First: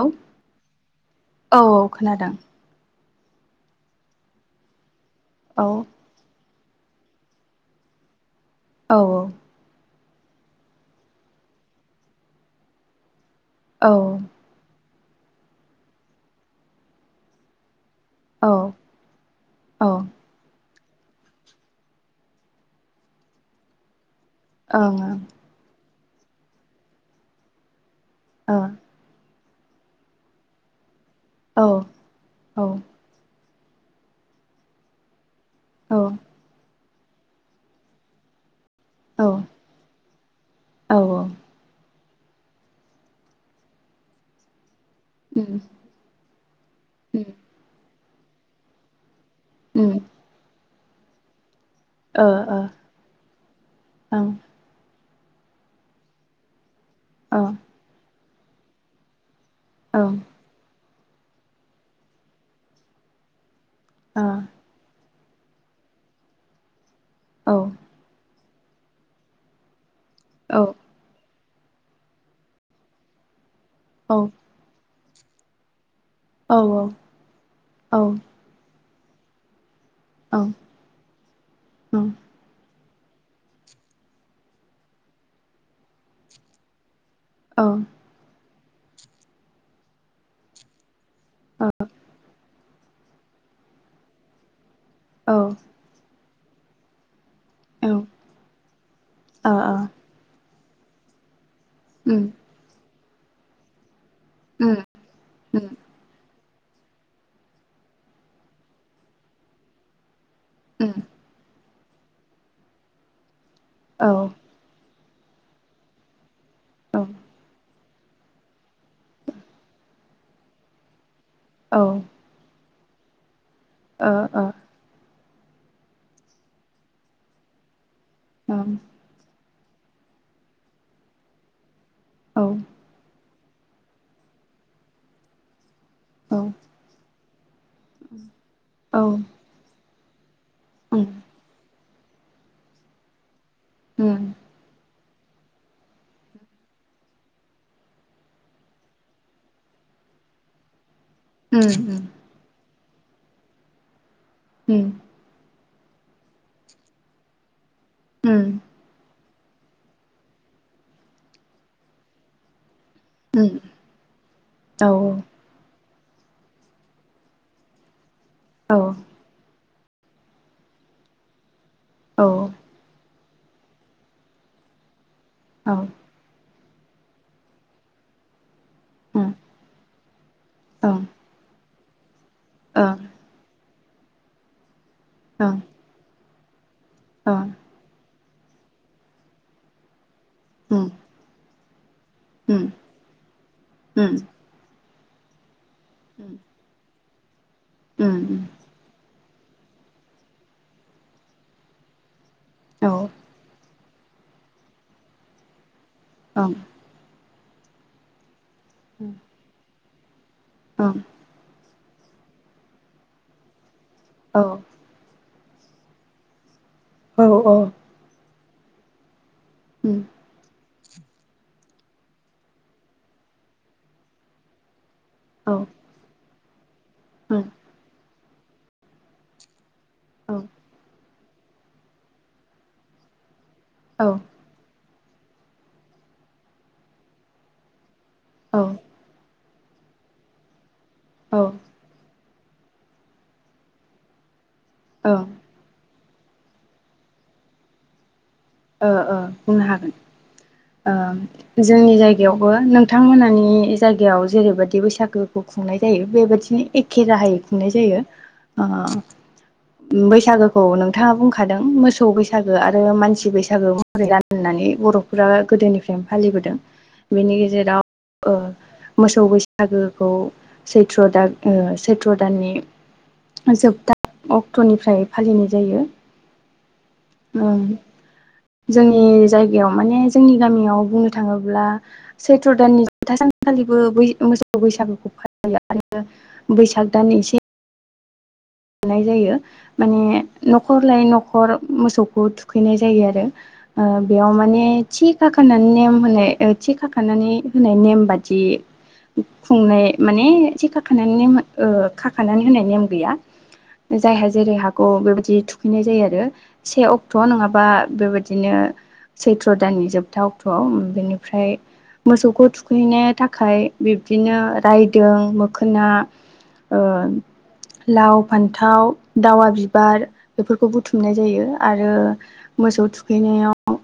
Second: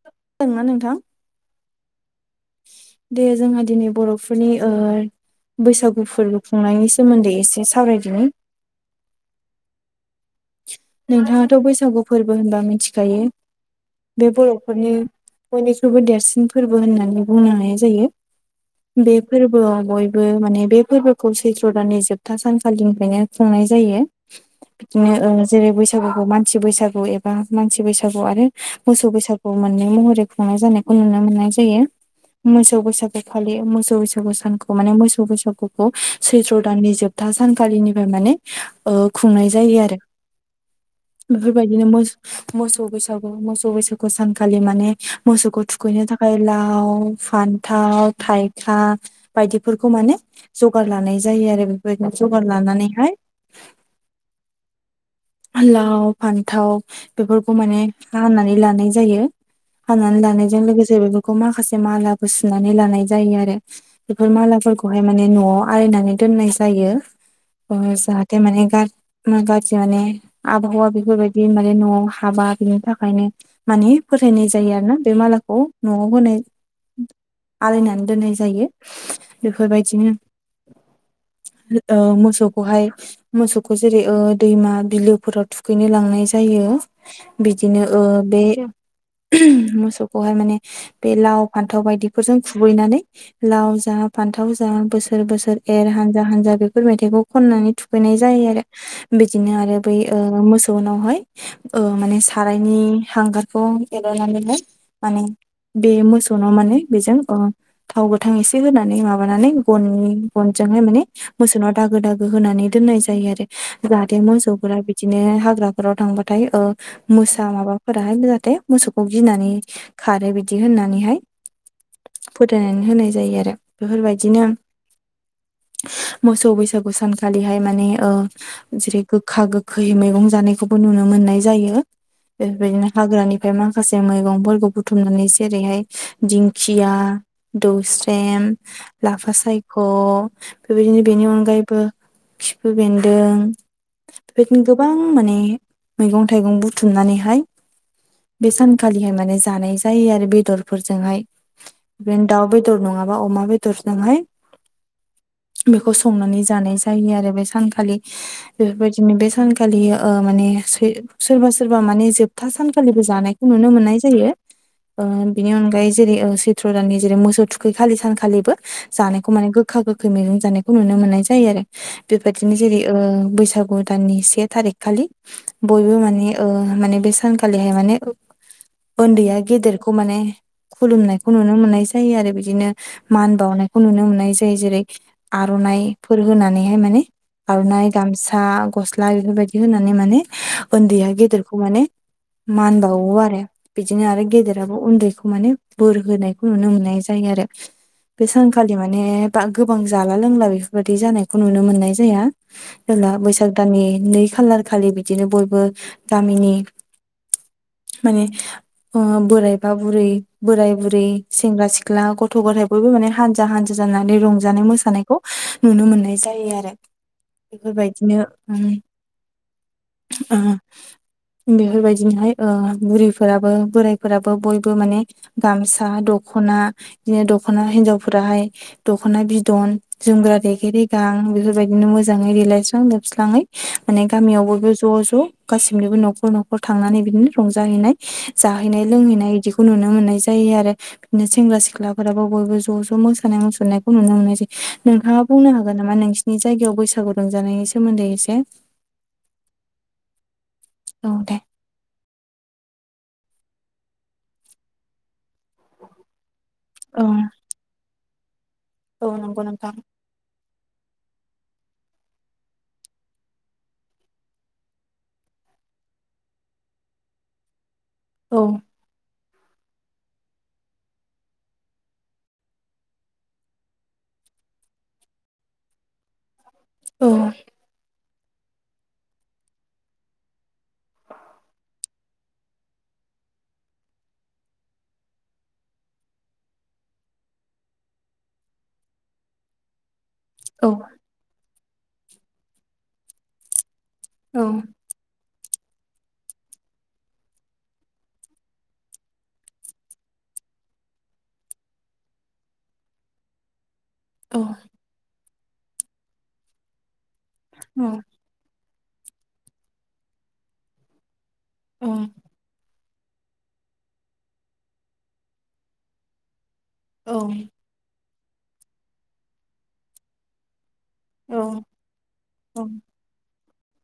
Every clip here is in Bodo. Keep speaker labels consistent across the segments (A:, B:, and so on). A: औ
B: खोनादोंना नोंथां
A: औ खोनादों।
B: दे जोंहा दिनै बर'फोरनि
A: औ
B: बैसागु फोर खुंनायनि सोमोन्दै एसे सावरायदिनि।
A: औ औ।
B: नोंथाङाथ' बैसागु फोरबो होनबा मिथिखायो
A: औ
B: बे बर'फोरनि बयनिख्रुइबो देरसिन फोरबो होननानै बुंनो हानाय जायो।
A: औ
B: बे फोरबोआ
A: औ
B: बयबो माने बे फोरबोखौ सैत्र' दाननि जोबथा सानखालिनिफ्रायनो खुंनाय जायो। जेरै बैसा बसागु मानसि बैसागु एबा मानसि बैसागु आरो मोसौ बैसागु मोननै महरै खुंनाय जानाय नुनो मोननाय जायो
A: औ
B: मोसौ बैसागुखालि मोसौ बैसागु सानखौ माने मोसौ बैसागु सैथ्र' दाननि जोबथा सानखालिनिफ्राय माने खुंनाय जायो आरो। बेफोरबायदिनो मो मोसौ बैसागु मोसौ बैसागु सानखालि माने मोसौखौ थुखैनो थाखाय लाव फान्थाव थाइखा बायदिफोरखौ माने जगार लानाय जायो आरो। बेबायदिनो जगार लानानैहाय लाव फान्थाव बेफोरखौ माने हानानै लानाय जायो हानानै लानायजों लोगोसे जों बेफोरखौ माखासे मालाखौ सुनानै लानाय जायो आरो बेफोर
A: ओं
B: मालाफोरखौहाय माने न'आव आलायना नानै दोननाय जायो
A: ओं औ
B: जाहाथे माने गा गाज्रि माने
A: औ
B: आबहावा
A: औ
B: बेफोरबायदि बे माने न'आव हाबा बिनि थाखायनो माने
A: औ
B: फोथायनाय जायो आरो ना बे मालाखौ न'आव होनाय आलायनानै दोननाय जायो बेफोरबायदि बिदिनो मोसौखौहाय मोसौखौ जेरै ओ दैमा बिलोफोराव थुखैनो लांनाय जायो बिदिनो ओ बे मोसौखौहाय माने बे लाव, फान्थाव बायदिफोरजों खुबैनानै लाव जा, फान्थाव जा बोसोर - बोसोर एर हानजा - हानजा बेफोर मेथाइखौ खननानै थुखैनाय जायो आरो बिदिनो आरो बै मोसौनावहाय माने
A: उम
B: सारायनि हांगारखौ एगारनानैहाय माने बे मसौ गनाव माने बेजों थाव गोथां एसे होनानै माबानानै गननि गनजोंहाय
A: उम
B: माने मोसौाव दागो - दागो होनानै दोननाय जायो आरो
A: ओ
B: जाहाथे मोसौ बिदिनो हाग्राफोराव थांबाथाय ओ मोसा माबा फोराहाय जाहाथे मोसौखौ गिनानै खारो बिदि होननानैहाय
A: ओं ओ
B: फोथायनानै होनाय जायो आरो
A: ओं
B: बेफोरबायदिनो मोसौ बैसागु सानखालिहाय माने ओ जेरै गोखा - गोखै मैगं जानायखौबो नुनो मोननाय जायो बेफोरबायदिनो हाग्रानि ओमफ्राय माखासे मैगंफोरखौ बुथुमनानै जेरैहाय दिंखिया दौस्रेम,
A: ओ औ ओं औ ओ
B: लाफा सायख' बेबायदिनो
A: उम
B: बेनि अनगायैबो खिफु बेन्दों
A: उम
B: बेबायदिनो गोबां माने मैगं - थाइगं बुथुमनानैहाय बे सानखालिहाय माने जानाय जायो आरो बेदरफोरजों जोंहाय
A: उम औ ओ ओं औ उम
B: बिनो दाउ बेदर नङाबा अमा बेदरजोंहाय
A: उम
B: बेखौ संनानै जानाय जायो आरो बे सानखालि
A: उम
B: बिदिनो बे सानखालि ओ माने सोरबा - सोरबा माने जोबथा सानखा खालिबो जानायखौ
A: उम
B: नुनो मोननाय जायो
A: औ
B: बिनि अनगायै जेरै सैत्र दाननि जेरै मोसौ थुखै खालि सानखालिबो
A: औ
B: जानायखौ माने गोग गोखा -गोखै मैगं जानायखौ नुनो मोननाय जायो आरो
A: औ
B: बेबायदिनो जेरै ओ बैसागु दाननि से थारिख खालि
A: औ
B: बयबो माने माने बे सानखालिहाय माने
A: उम
B: उन्दैया गेदेरखौ माने
A: ओं
B: खुलुमनायखौ नुनो मोननाय जायो आरो बिदिनो
A: ओं
B: मान बावनायखौ खौ नुनो मोननाय जायो जेरै
A: ओं
B: आर'नाइफोर होनानैहाय माने आर'नाइ गामसा, गस्ला बेफोरबायदि होनानै माने
A: उम
B: उन्दैया गेदेरखौ माने मान बावो आरो बिदिनो
A: उम
B: आरो गेदेराबो उन्दैखौ माने बोर होनायखौ नुनो मोननाय जायो जायो आरो
A: उम
B: बे
A: उम
B: सानखालि माने बा गोबां जाला लोंला बेफोरबायाददि जानायखौ नुनो मोननाय जाया
A: औ
B: जेब्ला बैसाग दाननि नै खालार खालि बिदिनो बयबो गामिनि
A: ओं
B: माने ओ बोरायबा बुरै बोराय
A: ओं
B: -बुरै, सेंग्रा - सिख्ला सिख्ला गथ'- गथाय बयबो माने हानजा- हानजा जानानै
A: औ
B: रंजानाय -मोसानायखौ नुनो मोननाय जायो आरो
A: औ उम औ उम औ
B: बेफोरबायदिनो बेफोरबायदिनोहाय ओ बुरैफोराबो बोरायफोराबो बयबो माने गामसा दख'ना बिदिनो दख'ना हिनजावफोराहाय दख'ना बिदन जोमग्रा रेगे रेगां बेफोरबायदिनो मोजाङै देलायस्रां लोबस्राङै माने गामियावबो बे ज' -ज' गासिनिबो न'खर -न'खर थांनानै बिदिनो रंजाहैनाय
A: औ
B: जाहैनाय - लोंहैनाय इदिखौ नुनो मोननाय जायो आरो बिदिनो सेंग्रा -सिख्लाफोराबो बयबो ज' ज' मोसानाय मुसुरनायखौ नुनो मोननाय जायो
A: औ ओ
B: नोंथाङा बुंनो हागोन नामा नोंसिनि जायगायाव बैसा- बैसागु रंजानायनि सोमोन्दै एसे
A: ओ ओबुंनो हागोन
B: औ दे
A: ओ जोंनि जाय- गायावबो नोंथां मोनानि जायगायाव जेरैबायदि बैसागो खुंनाय जायो बेबायदिनो एखे
B: औ
A: राहायै खुंनाय जायो अ
B: औ नंगौ नोंथां
A: बैसागोखौ नों- थाङा बुंखादों मोसौ बैसागो आरो मानसि बैसा- गो महरै रानो होननानै बर'फोरा गोदोनिफ्रायनो फालिबोदों बेनि गेजेराव अ
B: औ
A: मोसौ बैसा- गोखौ सैथ्र दान ओ सैथ्र दाननि जोबथा अक्ट'निफ्राय फालिनाय जायो
B: औ
A: ओं जोंनि जायगायाव माने जोंनि गामियाव बुंनो थाङोब्ला सैथ्र' दाननि जोबथा सानखालिबो बै मोसौ बैसागुखौ फालियो आरो बैसाग दाननि इसे मोननाय जायो माने
B: औ
A: न'खर लायै न'खर मोसौखौ थुखैनाय जायो आरो ओ बेयाव
B: औ
A: माने थिग खाखानानै नेम होनाय थि खाखानानै होनाय नेम बादि खुंनाय माने जि खाखानानै नेम खाखानानै होनाय नेम गैया जायहा
B: औ
A: जेरै हागौ बेबायदि थुखैनाय जायो आरो से अक- क्ट' नङाबा बेबायदिनो सैथ्र' दाननि जोबथा अक्ट'आव बेनि- फ्राय
B: औ
A: मोसौखौ थु- खैनो थाखाय बिब्दिनो रायदों मोखोना ओ
B: औ
A: लाव फान्थाव दावा बिबार बेफोर- खौ बुथुमनाय
B: औ
A: जायो आरो
B: औ
A: मोसौ थुखैनायाव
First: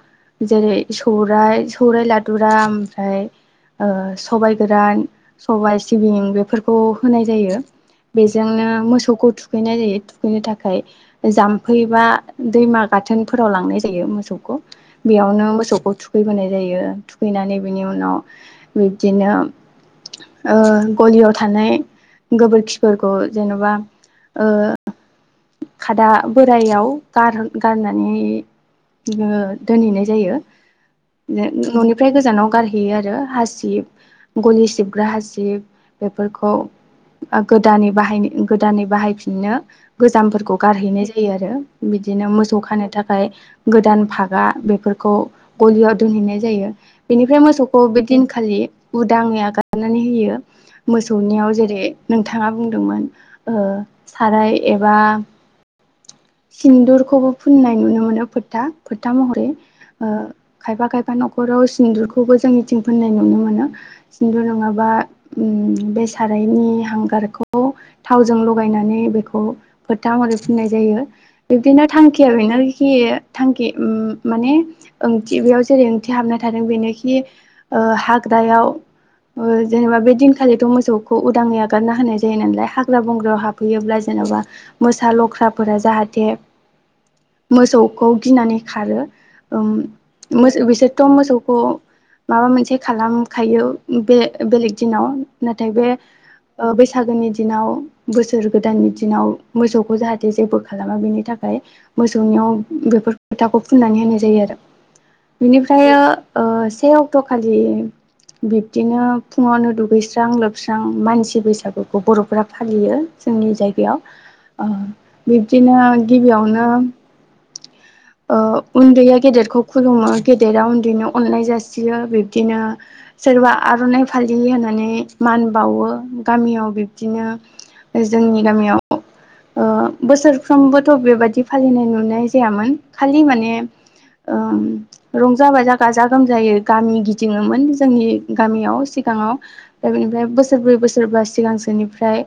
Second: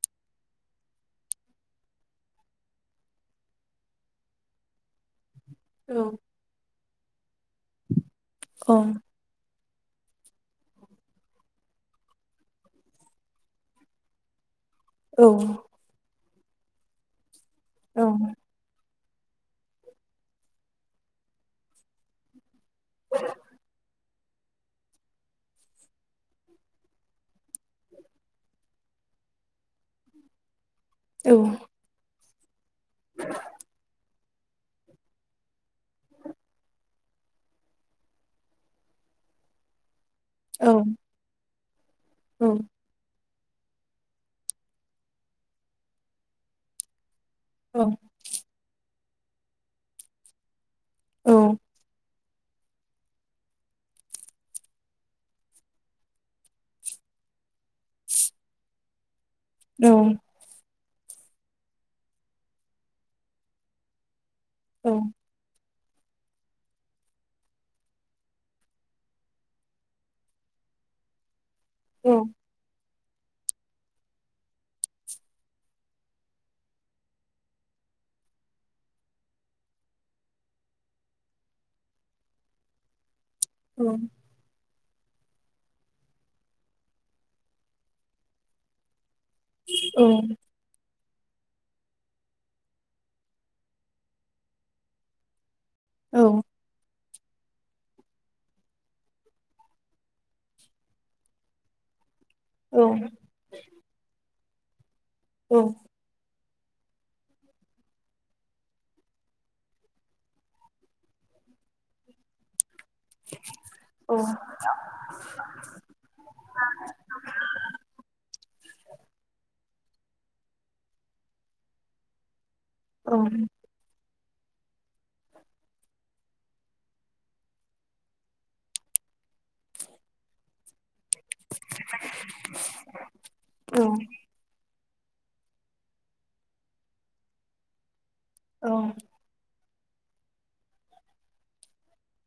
A: जेरै सौराय सौराय लादुरा ओमफ्राय ओ सबाय गोरान सबाय
B: औ
A: सिबिं बेफोरखौ होनाय जायो
B: औ
A: बेजोंनो खौ थुखैनाय जायो थुखैनो थाखाय जाम्फै बा दैमा गाथोनफोराव लांनाय जायो मोसौखौ बेयावनो मोसौखौ थुखैबोनाय जायो थुखैनानै बेनि उनाव बिदिनो ओ गलियाव थानाय गोबोरखिफोरखौ जेन'बा ओ खादा बोराइायाव गार- गारनानै बिदिनो दोनहैनाय जायो न'निफ्राय गोजानाव गारहैयो आरो हासिब गलि सिबग्रा हासिब बेफोरखौ गोदानै बाहायनो गोदानै बाहायफिननो गोजामफोरखौ गारहैनाय जायो आरो बिदिनो मोसौ खानो थाखाय गोदान फागा बेफोरखौ गलियाव दोनहैनाय जायो बेनिफ्राय
B: औ
A: मोसौखौ बे दिनखालि उदाङै आगारनानै होयो
B: औ
A: मोसौनियाव जेरै नोंथाङा बुंदोंमोन ओ साराय एबा सिन्दुरखौबो फुननाय नुनो मोनो फोथा फोथा मह- रै ओ खायफा खायफा न'खराव सिन्दुरखौबो जोंनिथिं फोननाय नुनो मोनो खिन्थु नङाबा बे सारायनि हांगारखौ थावजों लगायनानै बेखौ फोथा महरै फुननाय जायो बिब्दिनो थांखिया बेनो खि थांखि माने ओंथि बेयाव जेरै ओंथि हाबना थादों बेनोखि ओ हाग्रायाव जेनेबा बे दिनखालिथ' मोसौखौ उदाङै आगारना होनाय जायो नालाय हाख हाग्रा बंग्रायाव हाबफैयोब्ला जेन'बा मोसा लख्राफोरा जाहाथे मोसौखौ गिनानै खारो। ओ मोसौ बिसोर थम मोसौखौ माबा मोनसे खालामखायो बे बेलेग दिनाव नाथाय बे बैसागोनि दिनाव बोसोर गोदाननि दिनाव मोसौखौ जाहाथे जेबो खालामा बेनि थाखाय मोसौ सुनायाव बेफोर फोथाखौ फुननानै होनाय जायो आरो। बिनिफ्रायो ओ से अक्ट' खालि बिब्दिनो फुङावनो दुगैस्रां लोबस्रां मानसि बैसागुखौ बर'फ्रा फालियो जोंनि जायगायाव बिब्दिनो गिबियावनो
B: [inaudible]
A: ओ उन्दैया गेदेरखौ खुलुमो गेदेरा उन्दैनो अननाय जासियो बिब्दिनो सोरबा आर'नाइ फालि होननानै मान बावो गामियाव बिब्दिनो जोंनि गामियाव बोसोरफ्रोमबो थ' बेबायदि फालिनाय नुनाय जायामोन खालि माने रंजाबा बाजा गाजा गोमजायै गामि गिदिङोमोन जोंनि गामियाव सिगाङाव ओमफ्राय बेनिफ्राय बोसोरब्रै बोसोरबा सिगांसोनिफ्राय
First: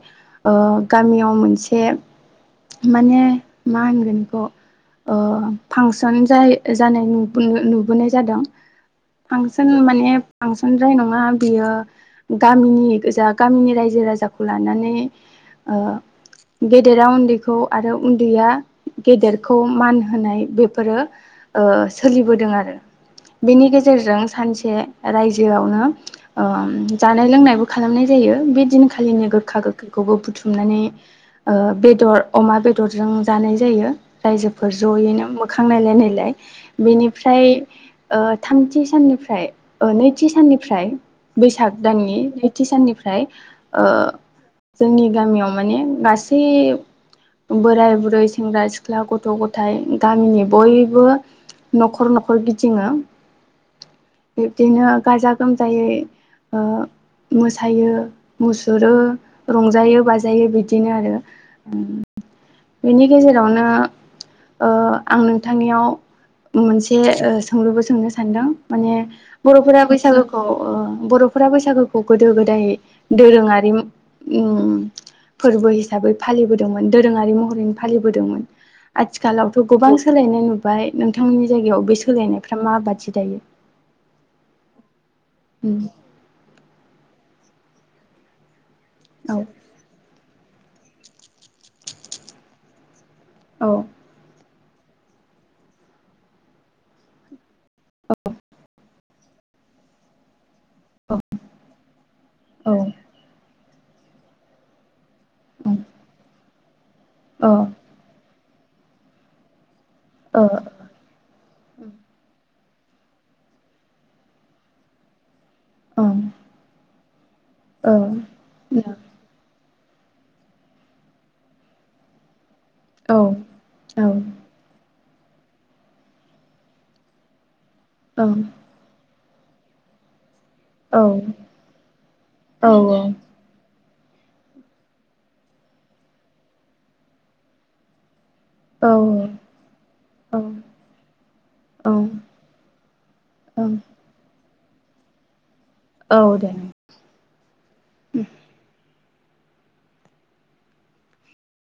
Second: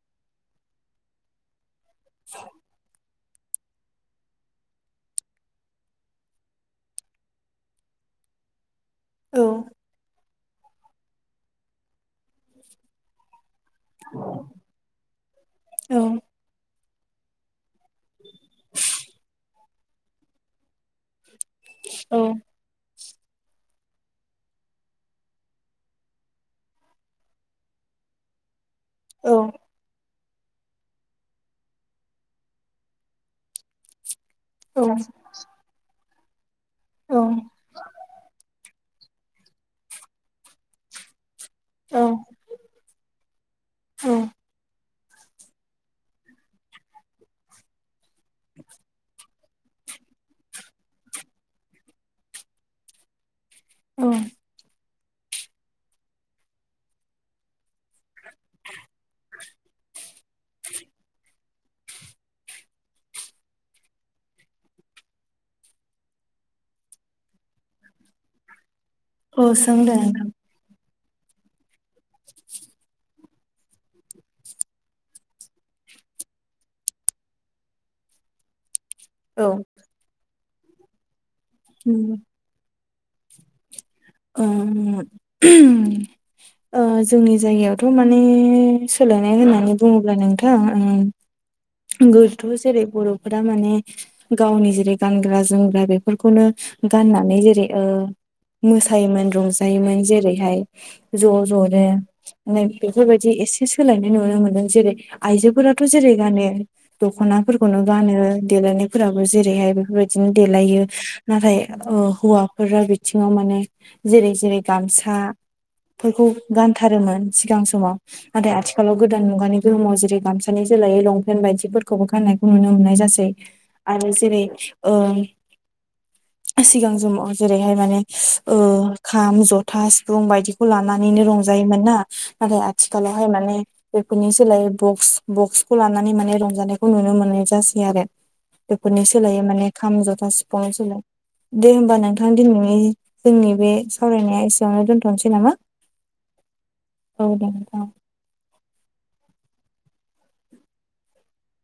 A: गामियाव मोनसे माने मा होनगोन बेखौ ओ फांसन जाय जानाय नुबोनाय जादों। फांसन माने फांसनद्राय नङा बियो गामिनि गोजा गामिनि रायजो राजाखौ लानानै ओ गेदेरा उन्दैखौ आरो उन्दैया गेदेरखौ मान होनाय बे फोरो सोलिबोदों आरो। बेनि गेजेरजों सानसे रायजोआवनो जानाय लोंनायबो खालामनो जायो बे दिनखालिनो गोखा गोखै बो बुथुमनानै बेदर अमा बेदरजों जानाय जायो। रायजोफोर जयैनो मोखां नायलाय नायलाय बेनिफ्राय थामथि साननिफ्राय ओ नैथि साननिफ्राय बैसाग दाननि नैथि साननिफ्राय ओ जोंनि गामियाव माने गासै बोराइ बुरै सेंग्रा सिख्ला गथ' गथाय गामिनि बयबो न'खर न'खर गिदिङो
B: औ
A: बिब्दिनो गाजा गोमजायै मोसायो मुसुरो रंजायो बाजायो बिदिनो आरो बेनि गेजेरावनो ओ आं नोंथांनियाव मोनसे सोंलुबो सोंनो सानदों। माने
B: औ
A: बर'फोरा
B: सोंदो नोंथां
A: बैसागोखौ बर'फोरा बैसागोखौ गोदो गोदाय दोरोङारि उम फोरबो हिसाबै फालिबोदोंमोन दोरोङारि महरै फालिबोदोंमोन। आथिखालावथ' गोबां सोलायनाय नुबाय नोंथांमोननि जायगायाव बे सोलायनायफ्रा मा बादि? मिथियो दायो?
B: ओ
A: उम
B: जोंनि जायगायावथ' माने सोलायनाय होननानै बुङोब्ला नोंथां आं गोथौ जेरै बर' बे फोर
A: औ
B: माने गावनि जेरै गानग्रा जोमग्रा बेफोरखौनो गाननानै जेरै ओ मोसायोमोन रंजायोमोन जेरैहाय
A: औ
B: ज' जनो
A: औ
B: बेफोरबायदि एसे सोलायनाय नुनो मोनदों जेरै
A: औ
B: आयजोफोराथ' जेरै गानो दख'नाफोरखौनो गानो देलायनायफोराबो जेरैहाय फोरबायदिनो
A: औ औ
B: देलायो नाथाय हौवाफोरा बिथिङाव मा जेरै जेरै
A: औ
B: गामसाफोरखौ गानथारोमोन सिगां समाव नाथाय आथिखालाव गोदान मुगानि बुहुमाव जेरै गामसानि जोलायै लंपेन्ट बायदिफोरखौबो गाननाय नुनो मोननाय जासै आरो जेरै ओ ओ सिगां समाव जेरैहाय माने ओ खाम, जथा, सिफुं बायदिखौ लानानैनो रंजायोमोन ना नाथाय
A: औ
B: आथिखालावहाय माने बेफोरनि सोलायै बक्स बक्सखौ लानानै माने रंजानायखौ नुनो मोननाय जासै आरो बेफोरनि सोलायै माने खाम, जथा सिफुंनि सोलाय दे होमबा नोंथां दिनैनि जोंनि बे सावरायनाया एसेयावनो दोन्थ'नोसै नामा?
A: औ दे
B: औ दे नोंथां
A: उम